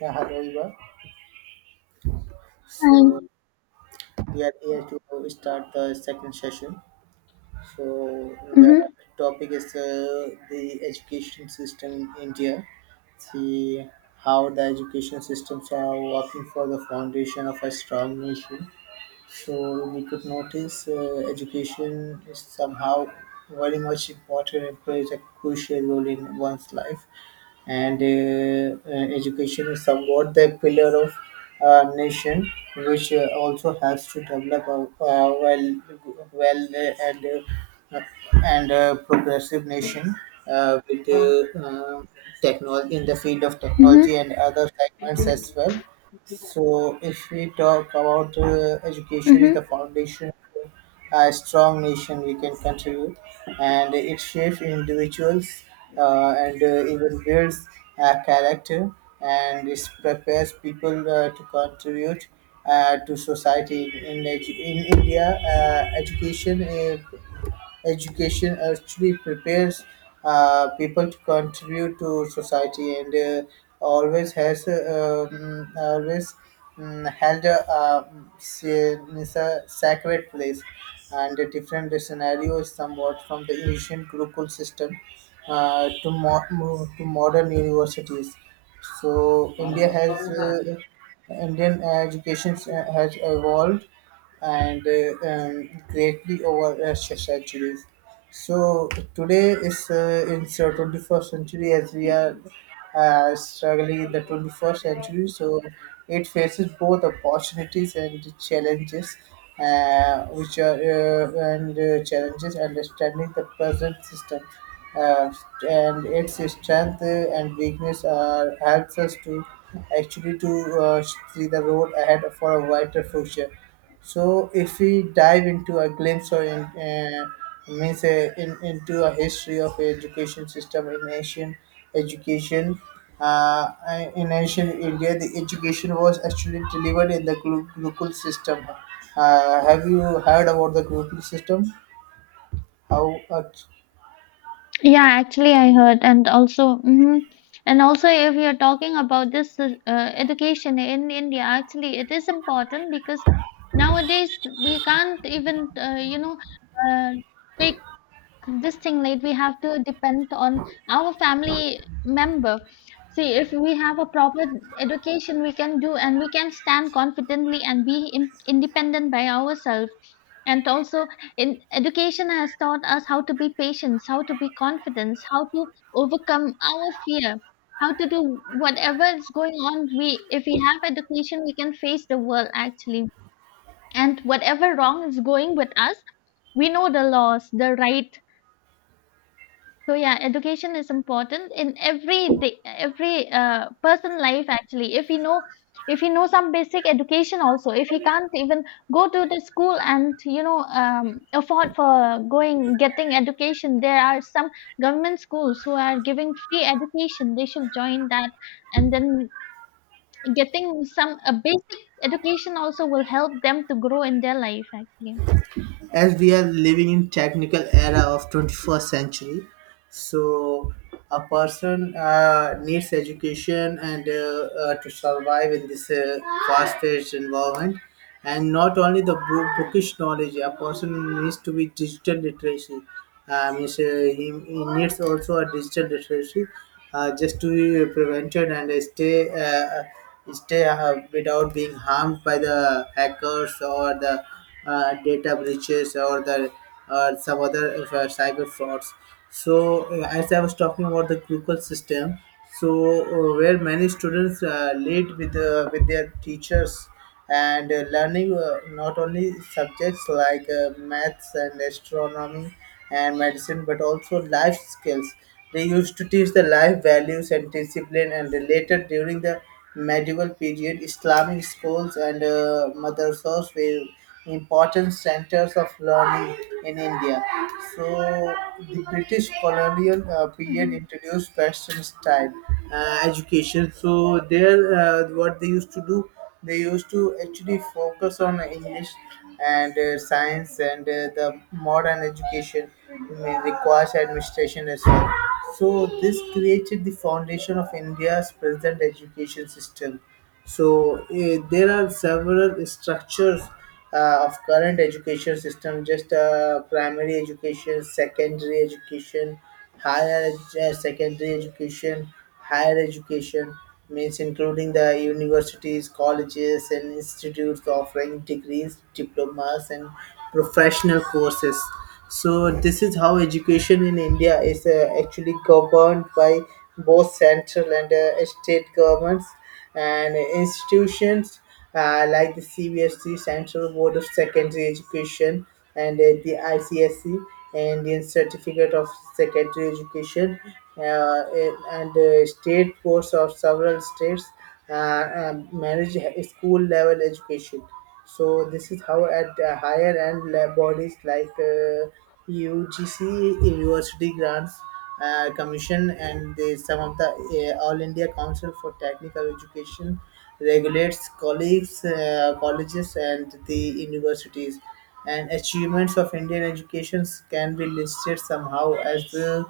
Yeah, hello everyone. I So we are here to start the second session. So the Mhm, topic is the education system in India. See how the education systems are working for the foundation of a strong nation. So we could notice education is somehow very much important and plays a crucial role in one's life. And Education is somewhat the pillar of a nation, which also has to develop a well, well and a progressive nation with technology in the field of mhm, technology and other segments as well. So, if we talk about education is the mhm. foundation a strong nation we can contribute, and it shapes individuals and even builds a character, and it prepares people to contribute to society in, in india education education actually prepares people to contribute to society, and always has always held a, say, is a sacred place, and a different scenario is somewhat from the ancient Gurukul system, to modern universities. So India has Indian education has evolved and greatly over centuries. So today is in the 21st century, as we are struggling in the 21st century. So it faces both opportunities and challenges, which are and challenges understanding the present system. Uh, and its strength and weakness are helps us to actually to uh, see the road ahead for a brighter future. So if we dive into a glimpse or in, uh, means in, into a history of education system in Asian education, uh, in Asian India, the education was actually delivered in the Gurukul system. Have you heard about the Gurukul system? How? Yeah, actually, I heard, and also, and also, if you're talking about this education in India, actually, it is important because nowadays we can't even, uh, take this thing, like we have to depend on our family member. See, if we have a proper education, we can do and we can stand confidently and be independent by ourselves. And also in education has taught us how to be patient, how to be confident, how to overcome our fear, how to do whatever is going on. We If we have education, we can face the world, actually, and whatever wrong is going with us, we know the laws, the right. So yeah, education is important in every day, every person life, actually. If he know, some basic education also, if he can't even go to the school and afford for going getting education, there are some government schools who are giving free education. They should join that, and then getting some a basic education also will help them to grow in their life, actually. As we are living in technical era of 21st century, so a person needs education and to survive in this fast-paced environment, and not only the book, bookish knowledge, a person needs to be digital literacy. Means, he, needs also a digital literacy just to be prevented and stay without being harmed by the hackers or the data breaches or the some other cyber frauds. So as I was talking about the Google system, so where many students lead with their teachers and learning not only subjects like maths and astronomy and medicine, but also life skills. They used to teach the life values and discipline, and related during the medieval period, Islamic schools and madrasas were important centers of learning in India. So, the British colonial period Hmm. introduced Western style education. So, there, what they used to do. They used to actually focus on English and science and the modern education may requires administration as well. So this created the foundation of India's present education system. So there are several structures of current education system, just primary education, secondary education, secondary education, higher education, means including the universities, colleges and institutes offering degrees, diplomas and professional courses. So this is how education in india is actually governed by both central and state governments and institutions like the CBSE, Central Board of Secondary Education, and the ICSE, Indian Certificate of Secondary Education, uh, and state boards of several states uh, manage school level education. So this is how at higher end lab bodies like UGC, University grants commission, and the, some of the All India Council for Technical Education regulates colleges and the universities, and achievements of Indian education can be listed somehow as uh,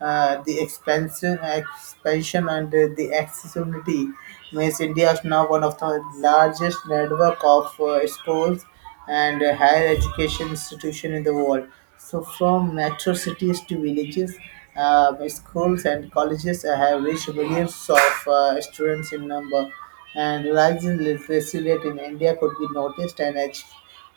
uh, the expansion, and the accessibility. Means India is now one of the largest network of schools and higher education institution in the world. So from metro cities to villages, schools and colleges have reached millions of students in number. And rising literacy rate in India could be noticed, and achieved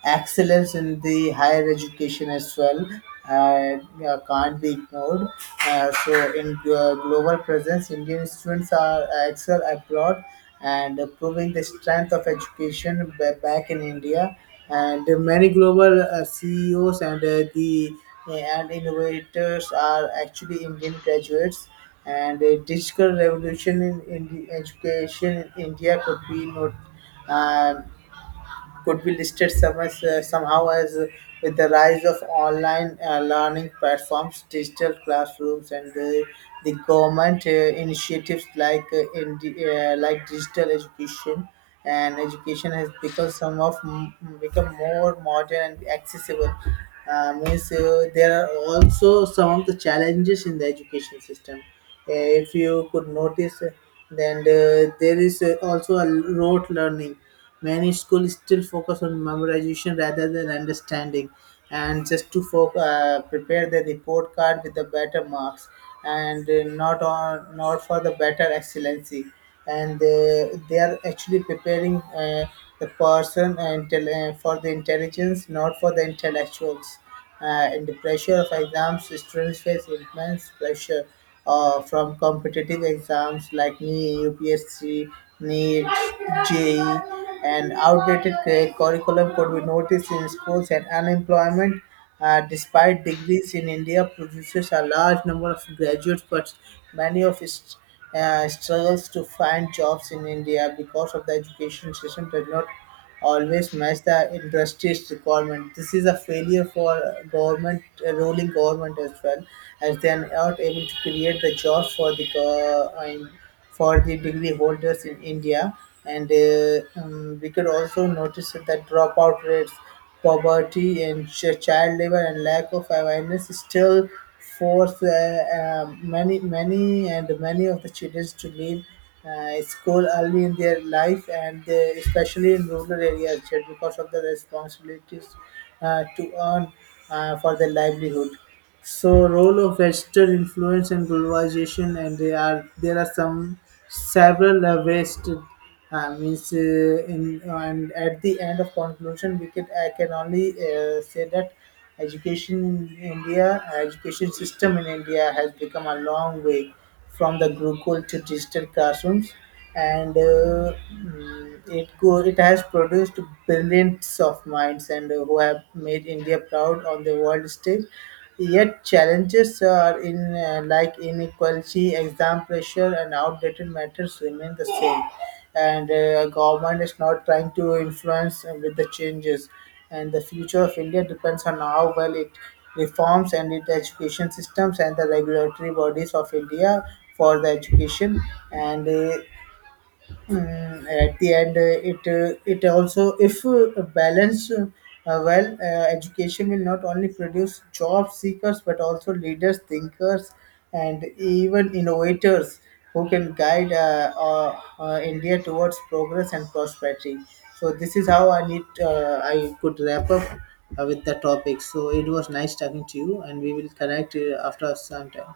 excellence in the higher education as well uh, can't be ignored. So, in global presence, Indian students are excel abroad and proving the strength of education back in India. And many global CEOs and the and innovators are actually Indian graduates. And a digital revolution in education in India could be not, uh, could be listed some as, somehow as with the rise of online learning platforms, digital classrooms, and the government initiatives like like digital education, and education has become become more modern and accessible. Means there are also some of the challenges in the education system. If you could notice, then there is also a rote learning. Many schools still focus on memorization rather than understanding, and just to prepare the report card with the better marks, and not on not for the better excellency. And they are actually preparing the person and for the intelligence, not for the intellectuals and the pressure of exams, students face immense pressure from competitive exams like NEET, UPSC, NEET, JEE, and outdated curriculum could be noticed in schools and unemployment. Despite degrees in India produces a large number of graduates, but many of its struggles to find jobs in India because of the education system does not always match the industry's requirement. This is a failure for government, a ruling government as well, as they are not able to create the job for the I mean, for the degree holders in India. And we could also notice that dropout rates, poverty, and child labor and lack of awareness is still force many, many and many of the children to leave school early in their life, and they, especially in rural areas, just because of the responsibilities to earn for their livelihood. So role of Western influence and globalization, and there are some several ways to means in and at the end of conclusion, we can, I can only say that education in India, education system in India has become a long way from the Gurukul to digital classrooms, and it has produced brilliance of minds and who have made India proud on the world stage. Yet challenges are in like inequality, exam pressure, and outdated matters remain the same. And government is not trying to influence with the changes, and the future of India depends on how well it reforms and its education systems and the regulatory bodies of India for the education and Mm, at the end, it also, if balanced well, education will not only produce job seekers but also leaders, thinkers, and even innovators who can guide India towards progress and prosperity. So this is how I could wrap up with the topic. So it was nice talking to you, and we will connect after some time.